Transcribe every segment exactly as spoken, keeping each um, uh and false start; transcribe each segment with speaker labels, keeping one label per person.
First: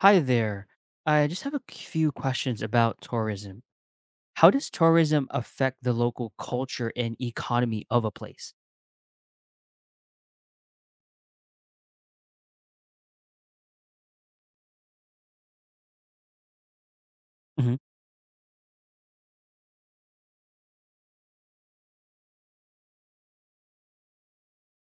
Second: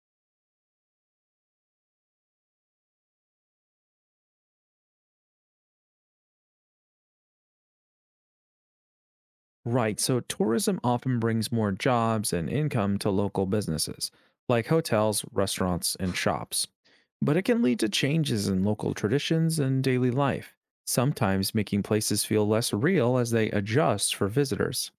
Speaker 1: Hi there. I just have a few questions about tourism. How does tourism affect the local culture and economy of a place?
Speaker 2: Right, so tourism often brings more jobs and income to local businesses, like hotels, restaurants, and shops. But it can
Speaker 1: Hmm.
Speaker 2: lead to changes in local traditions and daily life, sometimes making places feel less real as they adjust for visitors.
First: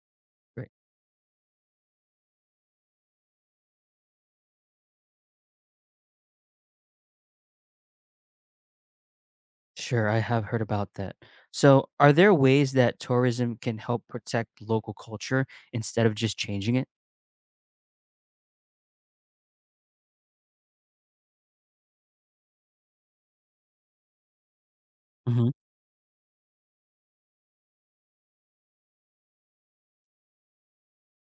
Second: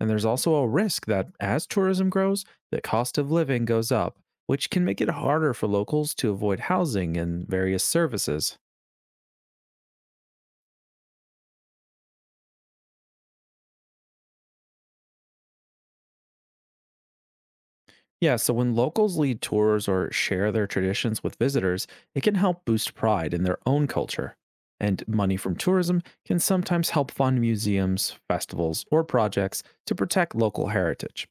Speaker 2: And there's also a
Speaker 1: Right.
Speaker 2: risk that as tourism grows, the cost of living goes up, which can make it harder for locals to avoid housing and various services.
Speaker 1: Sure, I have heard about that. So, are there ways that tourism can help protect local culture instead of just changing it?
Speaker 2: Yeah, so when locals lead tours or share their traditions with visitors, it can help boost pride in their own culture. And money
Speaker 1: Hmm.
Speaker 2: from tourism can sometimes help fund museums, festivals, or projects to protect local heritage.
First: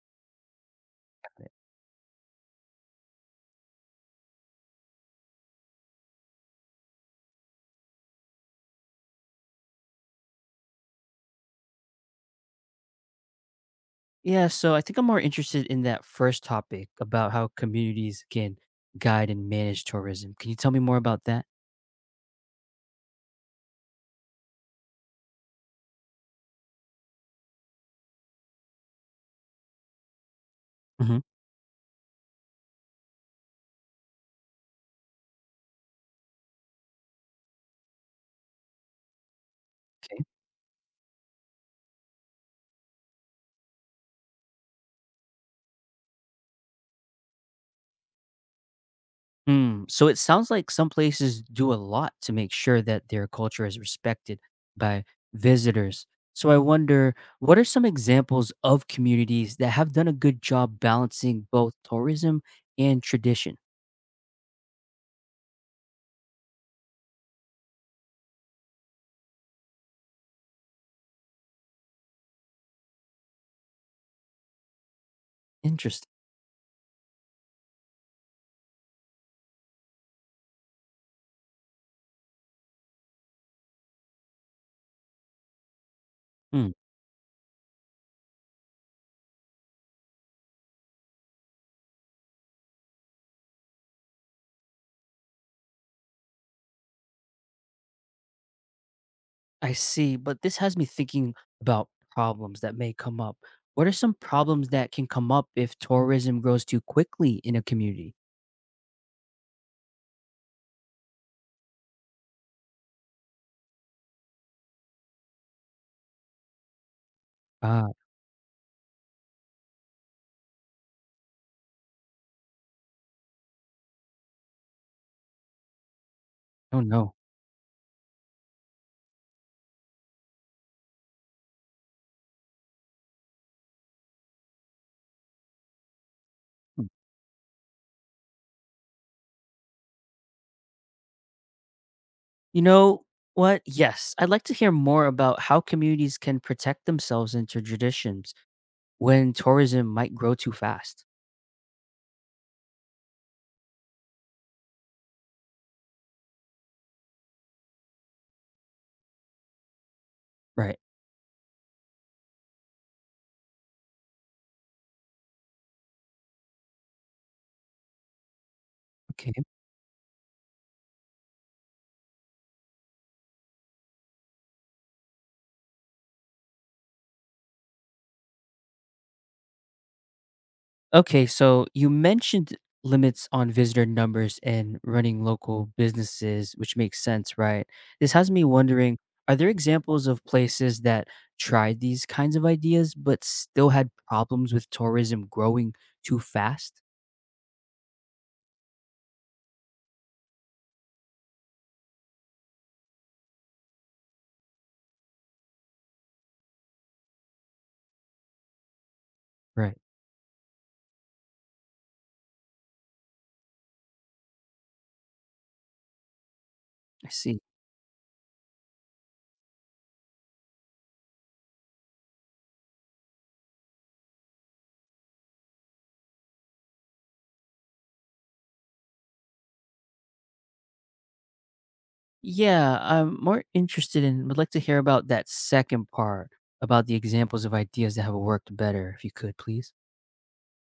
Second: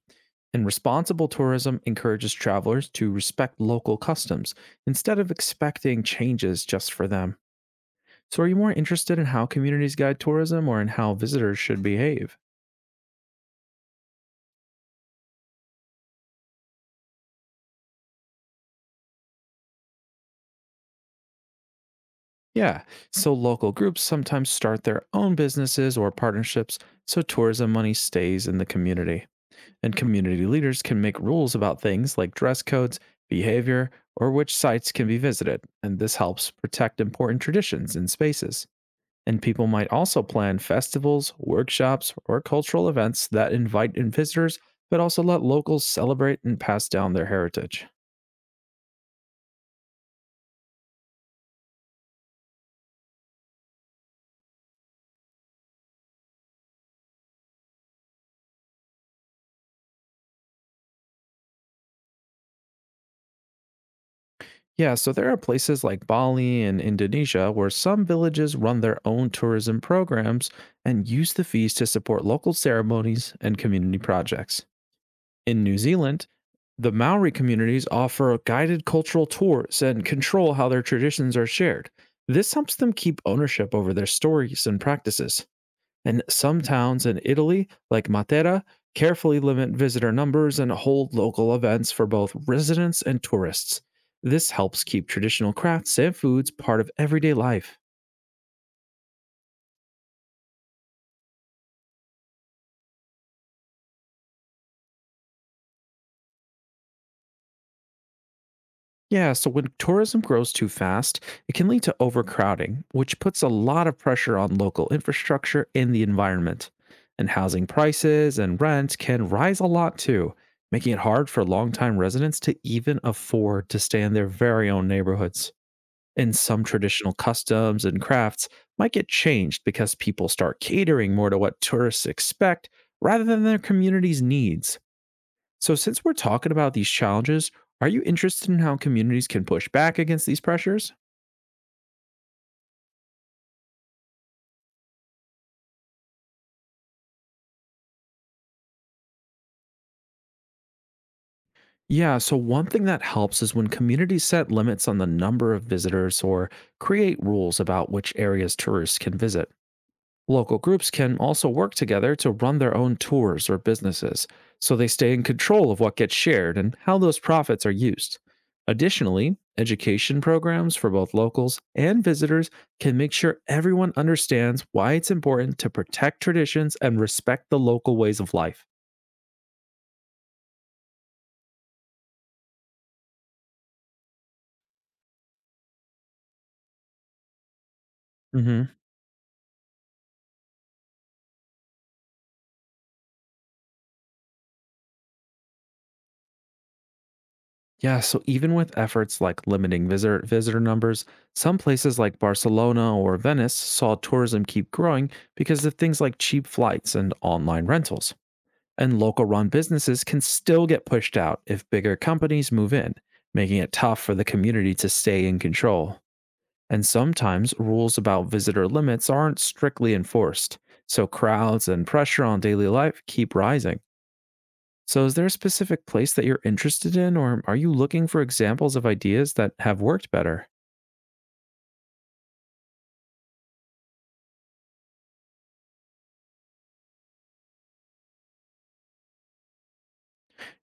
Speaker 2: And responsible tourism encourages travelers to respect local customs instead of expecting changes just for them. So, are you more interested in how communities guide tourism or in how visitors should behave?
Speaker 1: Yeah, so I think I'm more interested in that first topic about how communities can guide and manage tourism. Can you tell me more about that?
Speaker 2: Yeah, so local groups sometimes start their own businesses or partnerships so tourism money stays in the community. And community leaders can make
Speaker 1: Hmm.
Speaker 2: rules about things like dress codes, behavior, or which sites can be visited, and this helps protect important traditions and spaces. And people might also plan festivals, workshops, or cultural events that invite in visitors, but also let locals celebrate and pass down their heritage.
Speaker 1: Mm, so it sounds like some places do a lot to make sure that their culture is respected by visitors. So I wonder, what are some examples of communities that have done a good job balancing both tourism and tradition?
Speaker 2: Yeah, so there are places like Bali and Indonesia where some villages run their own tourism programs and use the fees to support local ceremonies and community projects. In New
Speaker 1: Interesting.
Speaker 2: Zealand, the Maori communities offer guided cultural tours and control how their traditions are shared. This helps them keep ownership over their stories and practices, and some
Speaker 1: Mm,
Speaker 2: towns in Italy, like Matera, carefully limit visitor numbers and hold local events for both residents and tourists. This helps keep traditional crafts and foods part of everyday life.
Speaker 1: I see, but this has me thinking about problems that may come up. What are some problems that can come up if tourism grows too quickly in a community?
Speaker 2: Yeah, so when tourism grows too fast, it can lead to overcrowding, which puts a lot of pressure on local infrastructure and the environment. And housing
Speaker 1: Ah,
Speaker 2: prices and rent can rise a lot too, making it hard for longtime residents to even afford to stay in their very own neighborhoods. And some
Speaker 1: I don't
Speaker 2: traditional
Speaker 1: know.
Speaker 2: customs and crafts might get changed because people start catering more to what tourists expect rather than their community's needs. So, since we're talking about these challenges, are you interested in how communities can push back against these pressures?
Speaker 1: You know what? Yes, I'd like to hear more about how communities can protect themselves into traditions when tourism might grow too fast.
Speaker 2: Yeah, so one thing that helps is when communities set limits on the number of visitors or create rules about which areas tourists can visit. Local
Speaker 1: Right.
Speaker 2: groups can also work together to run their own tours or businesses, so they stay in control of what gets shared and how those profits are used.
Speaker 1: Okay.
Speaker 2: Additionally, education programs for both locals and visitors can make sure everyone understands why it's important to protect traditions and respect the local ways of life.
Speaker 1: Okay, so you mentioned limits on visitor numbers and running local businesses, which makes sense, right? This has me
Speaker 2: Hmm.
Speaker 1: wondering, are there examples of places that tried these kinds of ideas but still had problems with tourism growing too fast?
Speaker 2: Yeah, so even with efforts like limiting visitor, visitor numbers, some places like Barcelona or Venice saw tourism keep growing because of things like cheap flights and online rentals. And local run
Speaker 1: Right.
Speaker 2: businesses can still get pushed out if bigger companies move in, making it tough for the community to stay in control. And
Speaker 1: I see.
Speaker 2: sometimes rules about visitor limits aren't strictly enforced, so crowds and pressure on daily life keep rising. So, is there a specific place that you're interested in, or are you looking for examples of ideas that have worked better?
Speaker 1: Yeah, I'm more interested in would like to hear about that second part about the examples of ideas that have worked better, if you could, please.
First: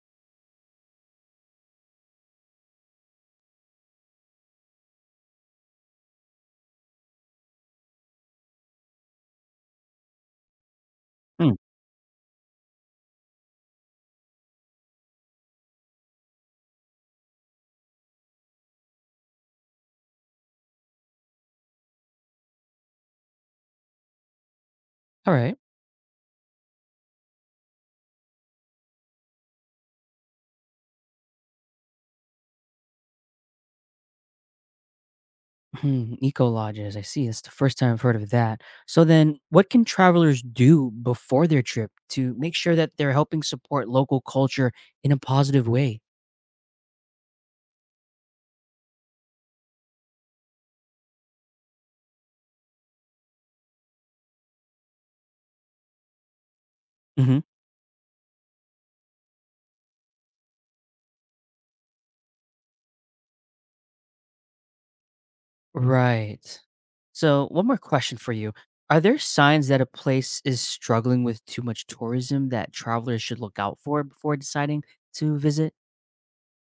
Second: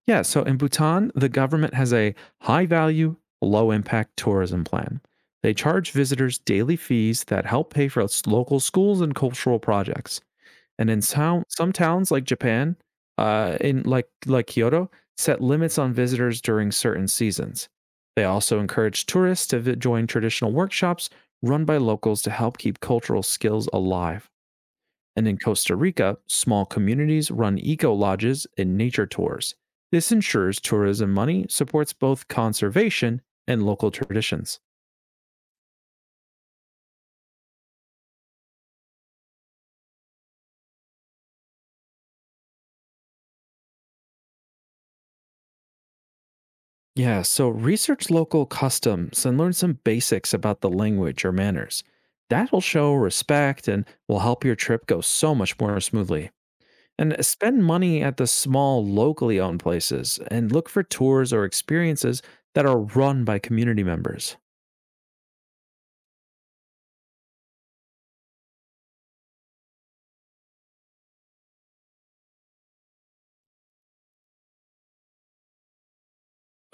Speaker 2: Yeah, so in Bhutan, the government has a high value, low impact tourism plan. They charge visitors daily fees that help pay for s- local schools and cultural projects. And in town,
Speaker 1: Hmm.
Speaker 2: some towns like Japan, uh, in like like Kyoto, set limits on visitors during certain seasons. They also encourage tourists to vi- join traditional workshops run by locals to help keep cultural skills alive. And
Speaker 1: All
Speaker 2: in
Speaker 1: right.
Speaker 2: Costa Rica, small communities run eco lodges and nature tours. This ensures tourism money supports both conservation and local traditions.
Speaker 1: Hmm, eco lodges. I see. It's the first time I've heard of that. So then, what can travelers do before their trip to make sure that they're helping support local culture in a positive way?
Speaker 2: Yeah, so research local customs and learn some basics about the language or manners. That'll show respect and will help your trip go so much more smoothly. And
Speaker 1: Hmm.
Speaker 2: spend money at the small, locally owned places and look for tours or experiences that are run by community members.
Speaker 1: Right. So, one more question for you. Are there signs that a place is struggling with too much tourism that travelers should look out for before deciding to visit?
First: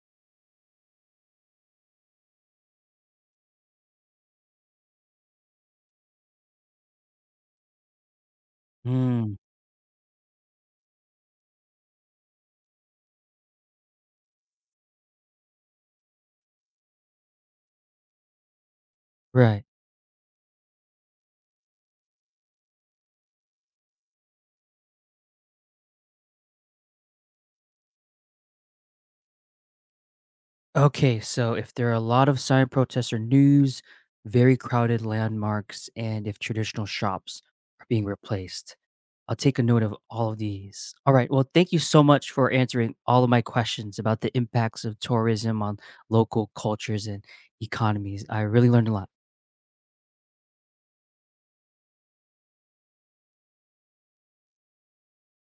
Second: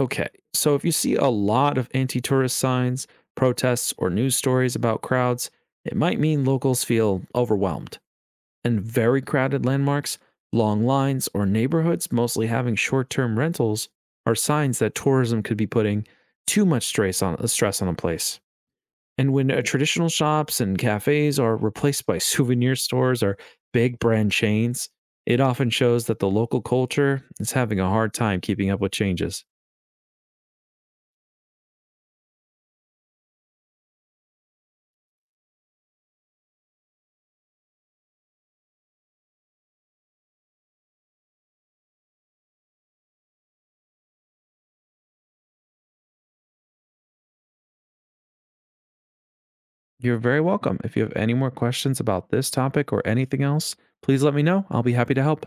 Speaker 2: Okay, so if you see a lot of anti tourist signs, protests, or news stories about crowds, it might mean locals feel overwhelmed. And very
Speaker 1: Mm,
Speaker 2: crowded landmarks, long lines, or neighborhoods mostly having short term rentals are signs that tourism could be putting too much stress on, uh, stress on a place. And when uh,
Speaker 1: right.
Speaker 2: Right, traditional shops and cafes are replaced by souvenir stores or big brand chains, it often shows that the local culture is having a hard time keeping up with changes.
Speaker 1: Okay, so if there are a lot of sign protests or news, very crowded landmarks, and if traditional shops are being replaced, I'll take a note of all of these. All right. Well, thank you so much for answering all of my questions about the impacts of tourism on local cultures and economies. I really learned a lot.
Speaker 2: You're very welcome. If you have any more questions about this topic or anything else, please let me know. I'll be happy to help.